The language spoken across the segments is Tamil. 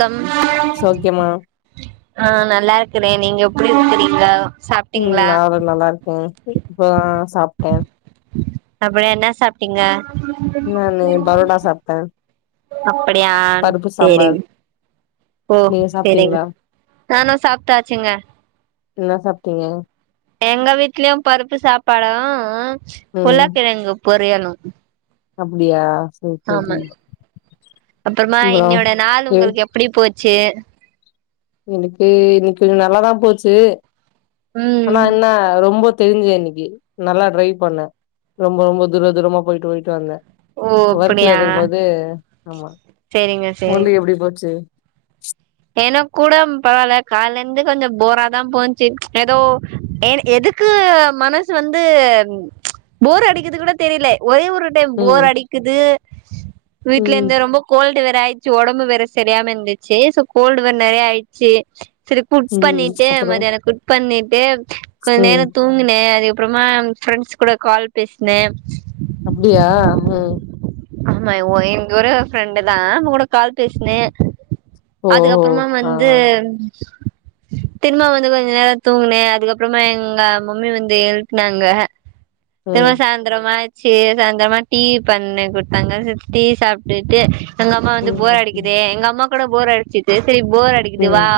கம் சௌக்கியமா ஆ நல்லா இருக்குறே நீங்க எப்டி இருக்குறீங்கோ ம் நானு நல்லா இருக்கே இப்ப தா சாப்ட்டே அப்புறோ என்ன சாப்ட்டீங்க நானு பரோட்டா சாப்ட்டே அப்படியா பருப்பு சாம்பார் சேரிங் ஓ நீங்க சேரிங் சாப்ட்டீங்களா நானு சாப்ட்டாச்சுங்க என்னா சாப்ட்டீங்க எங்க வீட்லயு பருப்பு சாப்பாடு ம் உருளக்கெழங்கு பொரியலு அப்டியா சரி சரி ஆமாங் அப்பறமா அப்றோ இன்னையோட நாள் எ உங்களுக்கு எப்டி போச்சு எனக்கு இன்னைக்கு கொஞ்ச நல்லாதா போச்சு ஆனா ம் என்ன ரொம்ப தெரிஞ்சது இன்னைக்கி நல்லா ட்ரைவ் பண்ணே ரொம்ப ரொம்ப தூர தூரமா போயிட்டு போயிட்டு வந்தே ஓ ஒர்க்ல அப்படியா இருக்கும் போது ஆமா சேரிங்க உங்களுக்கு எப்டி போச்சு எனக்கூடம் பரவால்ல கால்லருந்து கொஞ்ச போரா தா போன்ச்சு எதோ ஏனு எதுக் கு மனசு வந்து போர் அடிக்கறது கூட தெரில ஒரே ஒரு டைம் ம் போர் அடிக்குது ம் வீட்லருந்து ரொம்ப கோல்டு வேற ஆயிர்ச்சு ஒடம்பு வேற செரியாம இருந்துச்சு சோ கோல்டு வேற நெறைய ஆயிர்ச்சு செரி குக் ம் பண்ணிட்டு அப்றோ மத்தியான குக் பண்ணிட்டு கொஞ்ச நேர ம் தூங்குனே அதுக்கப்பறமா ஃப்ரெண்ட்ஸ் கூட கால் பேசுனே அப்டியா ம் ஆமா ஒ எங் ஒரே ஒரு ஃப்ரெண்டு தா அவ கூட கால் பேசுனே ஓஹோ அதுக்கப்பறமா ஆ வந்து திரும்ம வந்து கொஞ்ச நேர தூங்குனே அதுக்கப்பறமா எங்க மம்மி வந்து எழுப்புனாங்க ஆ திரும்ப ம் சாந் ந்திராமாச்சு சாய்ந்திரமா டீ பன்னு குடுத்தாங்க சேரி டீ சாப்ட்டுட்டு எங்க அம்மா வந்து ம் போர் அப்டியா அடிக்கிதே எங்க அம்மா கூட போர் அடிச்சிட்டு செரி போர் அட் அடிக்குது வா ம்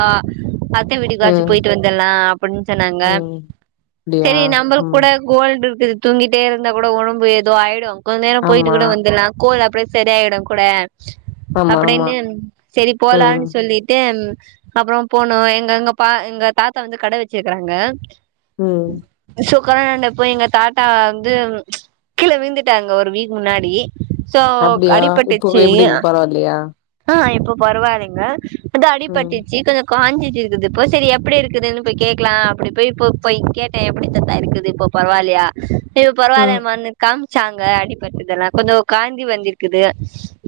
அத்த ம் வீடுக்காச்சு ம் போயிட்டு வந்துர்லா அப்டின் சொன்னாங்க அப்டியா சரி நம்மளுக்கு ம் கூட கோல்டு இருக்குது தூங்கிட்டே இருந்தா கூட ஒடம்பு எதோ ஆயிடு கொஞ்ச நேர போயிட்டு ஆமா கூட வந்துர்லா கோல்டு அப்டியே செரியாயிடு கூட ஆமா ஆமா அப்டின்னு சேரி போலான் ம் சொல்லிட்டு அப்பற போனோ எங்க எங்க பா எங்க தாத்தா வந்து கட வெச்சிருக்குறாங்க ம் சோ காராண்டா போய் எங்க தாத்தா வந்து கீழே விழ்ந்துட்டாருங்க ஒரு வீலு முன்னாடி சோ அப்டியா இப்போ அடிபட்டுட்ச்சு எப்டி பரவால்லையா ஆ இப்போ பரவால்லைங்க அதா ம் அடிபட்டுட்ச்சு கொஞ்ச காஞ்சிட்டு இருக்குது இப்போ சேரி எப்டி இருக்குதுன்னு போய் கேக்கலா அப்டி போய் இப்ப போய் கேட்டே எப்டி தாத்தா இருக்குது இப்போ பரவால்லையா இப்ப ம் பரவால்லையாமான்னு காம்ச்சாங்க அடிப்பட்டதெல்லா கொஞ்ச காந்சி வந்திருக்குது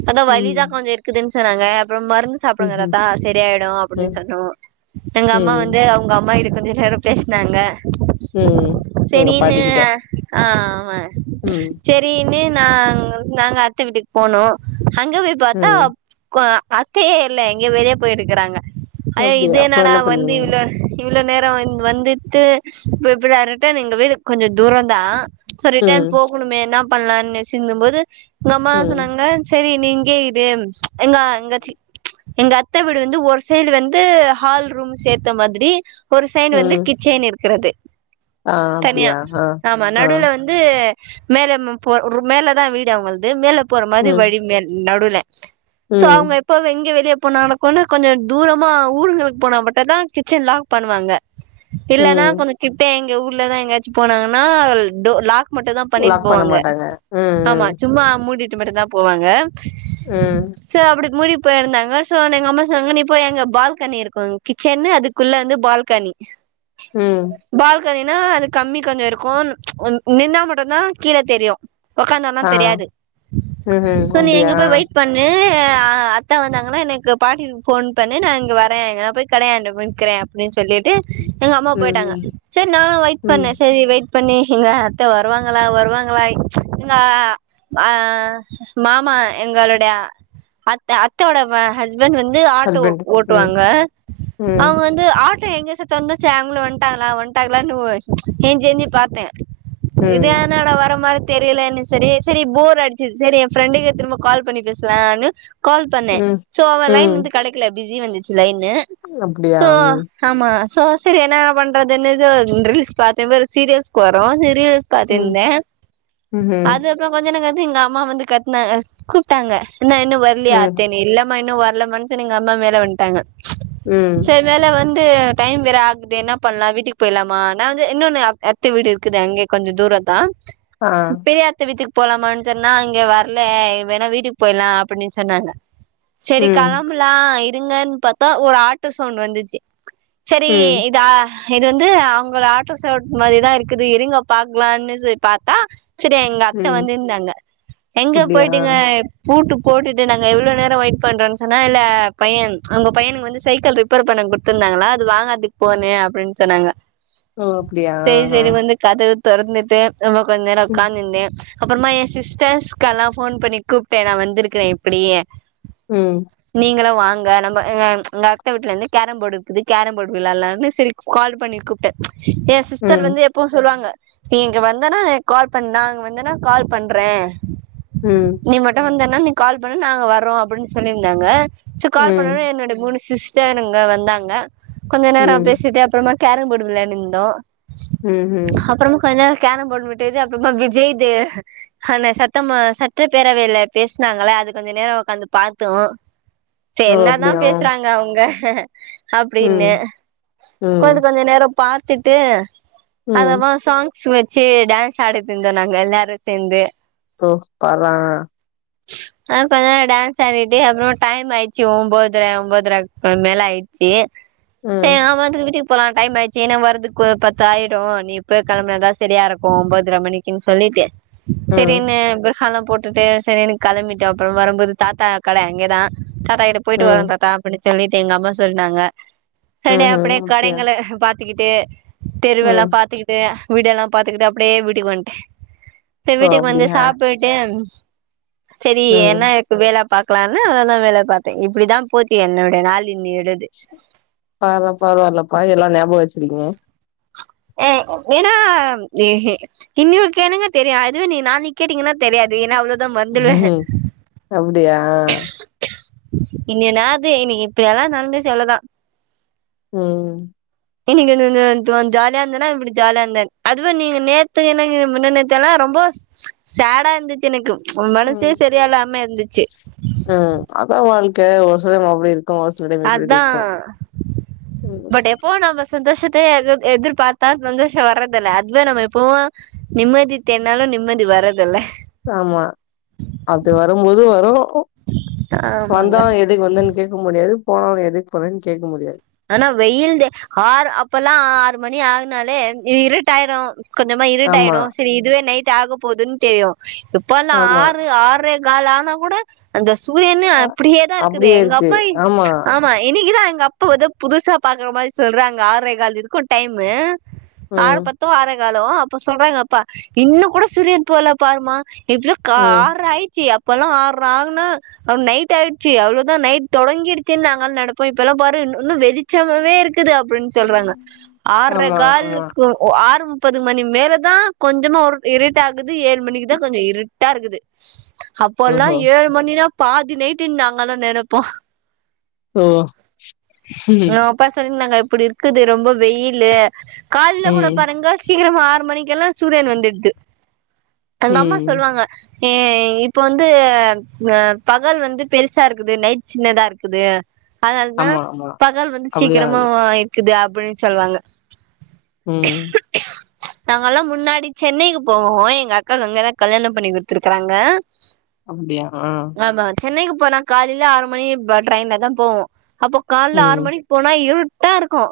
அதா ம் வலிதா கொஞ்ச இருக்குதுன் சொன்னாங்க அப்பற மருந்து ம் ம் அ செரியாயிடு அப்டின்னு சொன்னோ எங்க அம்மா ம் வந்து அவுங்க அம்மா கிட்ட கொஞ்ச நேர பேசுனாங்க ம் சேர் எங்க நீனு பாட்டிக்கிட்ட ஆ ஆமா ம் சேன்னு நாங்கள் நாங்க அத்த வீட்டுக்கு போனோ அங்க போய் பாத்தா ம் கோ அத்தயே இல்ல எங்கயோ வெளியே போயிருக்குறாங்க ஐயோ அப்டியா இது அப்றோ என்னடா என்ன வந்து பண்ணீங்க இவ்ளோ இவ்ளோ நேர வந் வந்துட்டு எப்புட்றா ரிட்டன் எங்க வீடு கொஞ்ச தூரந்தா சோ ம் ரிட்டர்ன் போகுணுமே என்ன பண்லான் நெனச்சிருந்தும் போது உங்க அம்மா தா ம் சொன்னாங்க செரி நீ இங்கே இரு எங்கா இங்கச் சீ எங்க அத்த வீடு வந்து ஒரு சைடு வந்து ஹால் ரூம் சேத்த மாதிரி ஒரு சைடு வந்து ம் கிச்சன் இருக்கிறது ஆ தனியா அப்டியா ஆ ஆமா ஆ நடுவுல வந் து மேல மு போற் மேலதா வீடு அவ்ங்கள்து மேல போற மாரி ம் வழி மே நடுவ்ல சோ அவ்ங்க ம் எப்பவு எங்க வெளியப் இப்பொ நாளக்கொன்னு கொஞ்சோ தூரமா ஊர்களுக் போனா மட்டுந்தா கிச்சன் லாக் பண்ணுவாங்க இல்லனா ம் கொஞ்சோ கிட்ட எங்க ஊர்லதா எங்கயாச்சு போனாங்கனா டோ லாக் மட்டுதா பண்ணிட் லாக் பண்ண போவாங்க மாட்டாங்க ம் ஆமா ம் சும்மா மூடிட்டு மட்டுந்தா போவாங்க உம் சே அப்டி மூடிப் போயிருந்தாங்க சோன எங்க அம்மா சொன்னாங்க நீ போய் அங்க பால்கனி இருக்கு கிச்சன்னு அதுக்குள்ள வந்து பால்கனி ம் பால்கனினா அது கம்பி கொஞ்சோ இருக்கு ஒன் நின்னா மட்டுந்தா கீழ தெரியு ஒக்காந்தோனா ஆ தெரியாது ம்ஹும் சோ நீ அங்க அப்டியா போய் வெய்ட் பண்ணூ அ அத்த வந்தாங்கனா எனைக் இங்க பாட்டிக் போன் பண்ணு நா இங்க வரே எங்கனா போய் கடயாண்ட போய் நிக்கறே அப்டின் சொல்லிட்டு எங்க அம்மா ம் போயிட்டாங்க ம் சர் நானு வெயிட் ம் பண்ணே சரி வெயிட் பண்ணி எங்க அத்த வருவாங்களா வருவாங்களாய் எங்கா ஆ மாமா எங்களுடைய அத்த அத்தவோட வ ஹஸ் ஸ்பண்ட் வந்து ஆட்டோ ஹஸ்பண்ட் ம் ஓட்டுவாங்க ம் அவங்க வந் து ஆட்டோ எங்க சத்தோ வந்துச்ச அவங்களு வந்ட்டாங்களா வந்ட்டாங்களானு ஓ ஏந்ச்சி ஏந்ச்சி பாத்தே இது ம் என்னடா வர மாரி தெரியலேனு செரி செரி போர் அடிச்சுர்சேனு ஏ ஃபிரெண்டுக்கே திரும்ப கால் பண்ணி பேசலானு கால் பண்ணே ம் சோ அவ லைன் ம் வந்து கெடைக்கல பிஸி வந்துச்சி லைனு அப்டியா சோ ம் ஆமா சோ செரி என்ன பண்றதுன்னு சோ ரீல்ஸ் பாத்தே பெரு சீரியல்ஸ்கு வரூ செரீல்ஸ் ம் பாத்துட்ந்தே ம்ஹ்ம் அது அப்றோ கொஞ்ச நே கழிச்சி எங்க அம்மா வந்து கத்னாங்க கூப்டாங்க என்னா இன்னு வர்லையா ம் அத்தேனு இல்ல மா இன்னு வரலமானு சொன்ன எங்க அம்மா மேல வந்ட்டாங்க ம் சரி மேல வந்து டைம் வேற ஆகுது என்ன பண்லா வீட்டுக்கு பொய்ர்லாமா நா வந்து இன்னொன்னு அ அத் த வீடு இருக்குது அங்கயே கொஞ்சோ தூரோந்தா ஆ பெரிய அத்த வீட்டுக்கு போலாமான் சொன்னா அங்க வரல வேணா வீட்டுக்கு போய்ரலா அப்படின் சொன்னாங்க சரி ம் கெளம்பலா இருங்கன் பாத்தா ஒரு ஆட்டோ சவுண்ட் வந்துச்சி சரி ம் இதா இது வந்து அவங்கள ஆட்டோ சவுண்ட் மாரிதா இருக்குது இருங்க பாக்லானு சொய் பாத்தா சரி எங்க அத்த ம் வந்துர்ந்தாங்க எங்க அப்டியா போயிட்டீங்க பூட்டு போட்டுட்டு நாங்க இவ்ளோ நேரோ வெய்ட் பண்றன் சொன்னா இல்ல பையன் அவங்க பையனுக்கு வந்து சைக்கிள் ரிப்பேர் பண்ணக் குடுத்துருந்தாங்களா அது வாங்கற்துக் போனே அப்டின் சொன்னாங்க ஓ அப்டியா செரி ஆ செரி வந்து கதவு தொறந்துட்டு அப்லோ கொஞ்ச நேரோ ம் ஒக்காந்துருந்து அப்பறமா ஏ சிஸ்டர்ஸ்க்கெல்லா போன் பண்ணி கூப்டே நா வந்துருக்குறே இப்பிடி ம் நீங்களு வாங்க நம்ம அ எங்க அத்த வீட்ல வந்து கேரம்போர்ட் இருக்குது கேரம்போர்டு விளாட்லானு செரி கால் பண்ணி கூப்டே ஏ சிஸ்டர் ம் வந்து எப்பவு சொல்வாங்க நீ இங்க வந்தனா எனக் கால் பண் நா அங்க வந்தனா கால் பண்றே ம் நீ மட்டு வந்தேனா நீ கால் பண்ணு நாங்க வர்றோ அப்புட்னு சொல்லிருந்தாங்க சோ கால் பண்ணொடனே ம் என்னோட மூணு சிஸ் டருங்க வந்தாங்க கொஞ்சொ நேரோ ம் பேசிட்டு அப்றமா கேரம் போர்டு விளையாடிந்தோ ம்ஹ்ம் அப்பறமா கொஞ்ச நேரோ கேரம் போர்டு விட்டைது அப்றமா விஜய்து ஆன சத்தமா சட்டப்பேரவையில பேசுனாங்கள அது கொஞ்சொ நேரோ ஒக்காந்து பாத்தோ சேர் ஓ என்னாதா அப்டியா பேசுறாங்க அவங்க ம் அப்டின்னு ம் கொஞ்ச கொஞ்ச நேரோ பாத்துட்டு ம் அப்றமா சாங் ஸ் வெச்சு டான்ஸ் ஆடிட்டுருந்தோ நாங்க எல்லாரு சேந்து ஓ பார்ற ஆ கொஞ்ச நேரொ டான்ஸ் ஆடிட்டு அப்றமா டைம் ஆயிடுச்சு ஒம்போதர ஒம்போதரக் மேல ஆயிடுச்சு செ ம் ஆமாதுக்கு விட்டுக் போலா டைம் ஆயிடுச்சு ஏனா வரதுக்கு பத்து ஆயிடு நீ இப்பவே கெளம்புனாதா சரியாருக்கு ஒம்போதர மணிக்குன் சொல்லிட்டு ம் செரினு புர்ஹாலா போட்டுட்டு செரின்னு கெளம்பிட்டோ அப்றோ வரும்போது தாத்தா கட அங்கேதா தாத்தா கிட்ட போயிட்டு வரோ ம் தாத்தா அப்டி சொல்லிட்டு எங்க அம்மா சொல்னாங்க அடே ம்ஹ்ம் அப்டியே அப்டியா கடைங்கள பாத்துக்கிட்டு தெருவெல்லா ம் பாத்துக்கிட்டு வீடெல்லா பாத்துக்கிட்டு அப்டியே வீட்டுக்கு வந்ட்டே செரி ஓ வீட்டுக்கு வந்து அப்டியா சாப்புட்டு செரி என்ன ம் க்கு வேல பாக்கலானு அதல்லா வேல பாத்த இப்டிதா போச்சி என்னோடைய நாள் இன்னியோடது பராவால பரவாலப்பா எல்லா நியாபகம் வச்சுரிங்க ஏ ஏனா இன்னியோது கேளுங்க தெரியு அதுவே நீ நாளைக்கு கேட்டீங்கன்னா தெரியாது ஏனா அவ்ளோதா மறந்துடுவே அப்டியா இனிக் என்னாது இன்னிக்கு இப்படியெல்லா நடந்து சொல்லதா ம் இன்னிக்கு னு னு ந்து ஜாலியா இருந்தேன்னா இப்டி ஜாலியா இருந்தே அதுவு நீங்க நேத்து என்னக் முந்தா நேத்தெல்லா ரொம்போ சேடா இருந்துச்சு எனக்கு உ மனசே ம் சரியா இல்லாம இருந்துச்சு ம் அதா வாழ்க்க ஒரு சிலமே அப்டி இருக் கு ஒரு சில டைம் அதா இப்டிருக்கு ம் இப்போ நம்ம சந்தோஷத்தே எதிர் எதிர்பார்த்தா சந்தோஷொ வர்றதுல்ல அதுவே நம்ம எப்பவு நிம்மதி தேடுனாலு நிம்மதி வரதுல்ல ஆமா அது வரும்போது வரு ஆமாங்க வந்தா எ எதுக்கு வந்தேன் கேக்க முடியாது போனாலு எதுக்கு போனேன்னு கேக்க முடியாது ஆனா வெயில்ந்த ஆறு அப்பல்லா ஆறு மணி ஆகுனாலே இ இருட்டாயிடு கொஞ்சமா ஆமா இருட்டாயிடு சரி இதுவே நைட் ஆக போதுன் தெரியு இப்பல்லா ஆமா ஆறு ஆறே கால் ஆனா கூட அந்த சூரியன் அ அப்டியேதா இருக்குது அப்டியே எங்க இருக்கு அப்பா எங் ஆமா ஆ ஆமா இன்னிக்குதா எங்க அப்பா எதோ புதுசா பாக்குற மாரி சொல்றாங்க ஆறே கால் இருக்கு டைமு ஆறு ம் பத்தோ ஆறே காலோ அப்ப சொல்றாங்க அப்பா இன்னு கூட சூரியன் போல பாருமா இப்பல்லா க ம் ஆறு ஆயிடுச்சு அப்பல்லா ஆறு ஆகுன்னா அவ் நைட் ஆயிடுச்சு அவ்ளோதா நைட் தொடங்கிடுச்சுன் நாங்க நெனப்போம் இப்பெல்லாம் பா த்தா இன்னு இன்னு வெளிச்சமாவே இருக்குது அப்டின்னு சொல்றாங்க ஆற்ரே ஆமா ஆமா காலுக்கு ஒ ஒ ஆறு முப் பது மணி மேலதா கொஞ்சமா ஒரு இருட்டாகுது ஏழு மணிக்கு தா கொஞ்சொ இருட்டா இருக்குது அப்போல்லா ஓஹோ ஏழு மணினா பாதி நைட்டுன்னு நாங்கல்லா நெனப்போ ஓ எ அப்ப சொல்லிருந்தாங்க இப்படி இருக்குது ரொம்ப வெயிலு கால்ல கூட ம் பாருங்க சீக்கிரமா ஆறு மணிக்கெல்லா சூரியன் வந்துடுது எங்க அம்மா ம் சொல்லுவாங்க ஏ இப்போ வந்து அ பகல் வந்து பெருசா இருக்குது நைட் சின்னதா இருக்குது அதனாலதா ஆமா ஆமா பகல் வந்து அப்டிதா சீக்கிரமா அது ஒ இக்குது அப்டின்னு சொல்லுவாங்க ம் [unintelligible] நாங்கல்லா முன்னாடி சென்னைக்கு போவோ எங்க அக்காக் அங்கதா கல்யாணம் பண்ணி குடுத்துருக்குறாங்க அப்டியா ஆம்மா சென்னைக்கு போன்னா காலியில ஆறு மணிக்பா ட்ரெயின்லதா போவு கால்ல ம், ஆறுமணிக் போனா இருட்டாருக்கு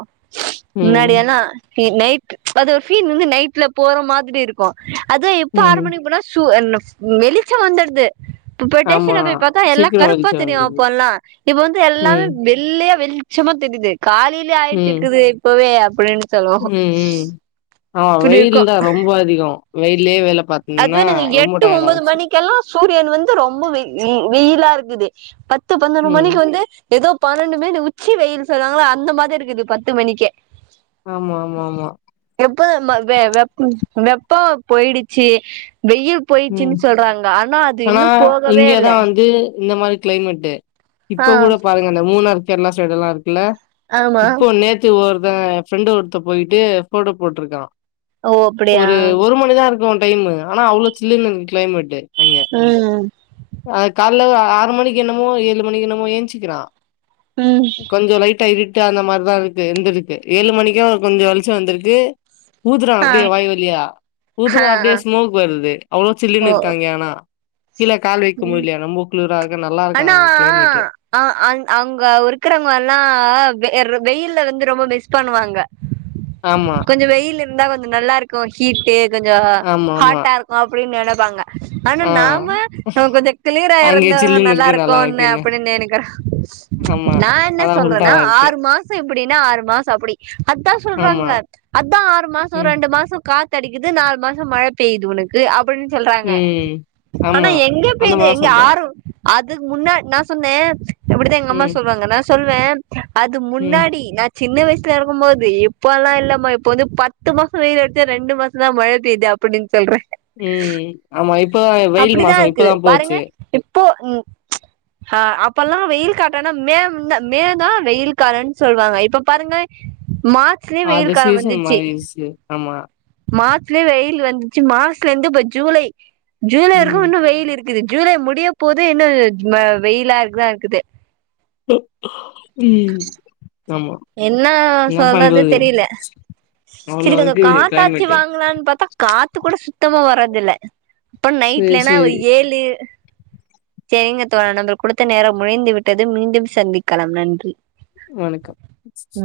ம், முன்னாடியெல்லா டி நைட் அது ஒரு ஃபீன் வந்து நைட்ல போற மாதிரி இருக்கு அது இப்ப ஆறு ம். மணிக்போனா சு என் ம் வெளிச்சொ வந்துட்து இப்ப ஆமா. டேஷன்ல போய் பாத்தா எல்லா சீக்கிரம் கருப்பா வெளிச்சம் தெரியு வந்தது. அப்ப அல்லா இப்பவந்து எல்லாமே ம், வெளி ல்லையா வெள்ச்சமா தெரிது காலையிலயே ம், ஆயிட்டுருக்குது இப்பவே அப்டின்னு சொல்லு ஆ வெயில்தா ரொம்போ அதிகொ வெயில்லே வேல பாத் அத்வே நீங்க எட்டு ஒம்போது மணிக்கெல்லா சூரியன் வந்து ரொம்ப வெயி வெயிலாருக்குது பத்து பன்னொறு ம். மணிக்கு வந்து எதோ பன்னெண்டு மெணி உச்சி வெயில் சொல்வாங்களா அந்த மாதிரிருக்குது பத்து மணிக்கே ஆம்மா ஆம்மா ஆம்மா எப்ப நம்ம வெ வெப் வெப்ப போய்டிச்சு வெயில் ம். பொயிச்சின் சொல்றாங்க அன்னா அது இன்னும் போகவே இல்ல து இந்த மாரி கிளைமேட்டு ஆ இப்ப கூட பாருங்க இந்த மூணாறு கேர்ளா சைடுஎல்லா இருக்குல்ல ஆமா இப்போ நேத் து ஒர்த்தங்க பிரெண்டு ஒருத்த பொயிட்டு ஃபோட்டோ போட்ருக்கா ஓ அப்டியா ஒரு ஒரு மணிதா இருக் கூ டைமு ஆனா அவ்ளோ சில்லுன்னு இருந் கிளைமெட்டு ம் அது கால்ல ஆறு மணிக் என்னமோ ஏழுமணிக் என்னமோ ஏஞ்சுக்கிறா ம் கொஞ்சொ லைட்டா இருட் கு அந்த மார்தா இருக்கு இருந்துருக்கு ஏழு மணிக்கே கொஞ்சொ வெள்ச்ச வந்துர்க்கு ஊதுறா ஆ அப்டே வாய்வலியா ஊதுனா ஆ அப்டே ஸ்மோக் வருது அவ்ளோ ஓ சில்லன்னுருக்கு அங்கே ஆனா கீழ கால்வெக்க ம் முடில ரொம்பொ குளூர்ரா இருக்கா நல்லாருக்காங் கிளைமெட்டு அ அங் அங்க இருக்குறவங்க எல்லா வெ எர் வெயில்ல வந்து ரொம்ப மிஸ் பண்ணுவாங்க ஆமா கொஞ்சொ வெயில் இர்ந்தா கொஞ்சொ நல்லாருக்கு ஹீட்டு கொஞ்சொ ஆமா ஆமா ஹாட்டார்க் அப்டின் நெனப்பாங்க ஆன்னா ஆ நாம்ம அவ கொஞ்சொ கிளீரா அங்கே இருந்தா சில்லுன்னு இருக்கு நல்லா நல்லாருக்குன் இருக்குன்னு அப்புடின்னு நெனைக்கிற் ஆமா நான் என்ன அதா சொல்றன்னா உல்டாவா இருக்கு ஆறு மா இப்புடின்னா ஆறு மாச அப்புடி அத்தா ஆமா சொல்றாங்க அத்தா ஆறு மாசொ ம் ரெண்டு மாசொ காத் த்அடிக்குது நாலுமாசொ மழை பெயுது உனக்கு அப்படின் சொல்றாங்க ம் ஆன்னா ஆமா எங் அந்த பேயுது மாரிதா எங்க சொல்றாங்க ஆறு அதுக் முன்னா நா சொன்னே அப்புடிதெ எங்க அம்மா ம் சொல்றாங்கனா சொல்றே அது ம் முன்னாடி நா சின்ன வைசுல இருக்கும்மோது இப்பல்லா இல்லம்மா இப்ப வந்து பத்துமாச வெயில் அட்ச்சா ரெண்டுமாசந்தா மழைபெயுது அப் அப்புடின் சொல்ற ம் ஆம்மா இப்பதா வெயில்மாசொ ப் கிது பாருங்க இப்போ ம் ஹா அப்பல்லா வெயில் காட்டன்னா மே ந்த மே தா வெயில் காலன் சொல்லுவாங்க இப்பபாருங்க மாத் அது சீசன் மாரிர்ச்சு ஆம்மா மார்ச்லே வெயில் வந்துச்சு மாச்சிலேந்து இப்ப ஜூலை ஜூ ம் வெயில் இருக்குது ஜூலை முடியப்போது இன்னு ம வெயிலா இருக்குதா இர்க்குது ம் ஆமா என்னா என்ன சொல்றதுன் பண்றது தெரில அவ்ளோ சரிக்கா அந்த இருக்கு காத்தாச்சு கிளைமேட்டு வாங்கலான்னு பாத்தா காத்து கூட சுத்தமா வரதுல்ல அப்ப சேரி நைட்லன்னா சேரி ஏழு சேரிங்க தோழா நம்ம குடுத்த நேர முடிந்து விட்டது மீண்டும் சந்திக்கலா நன்றி வணக்கம்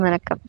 வணக்கம்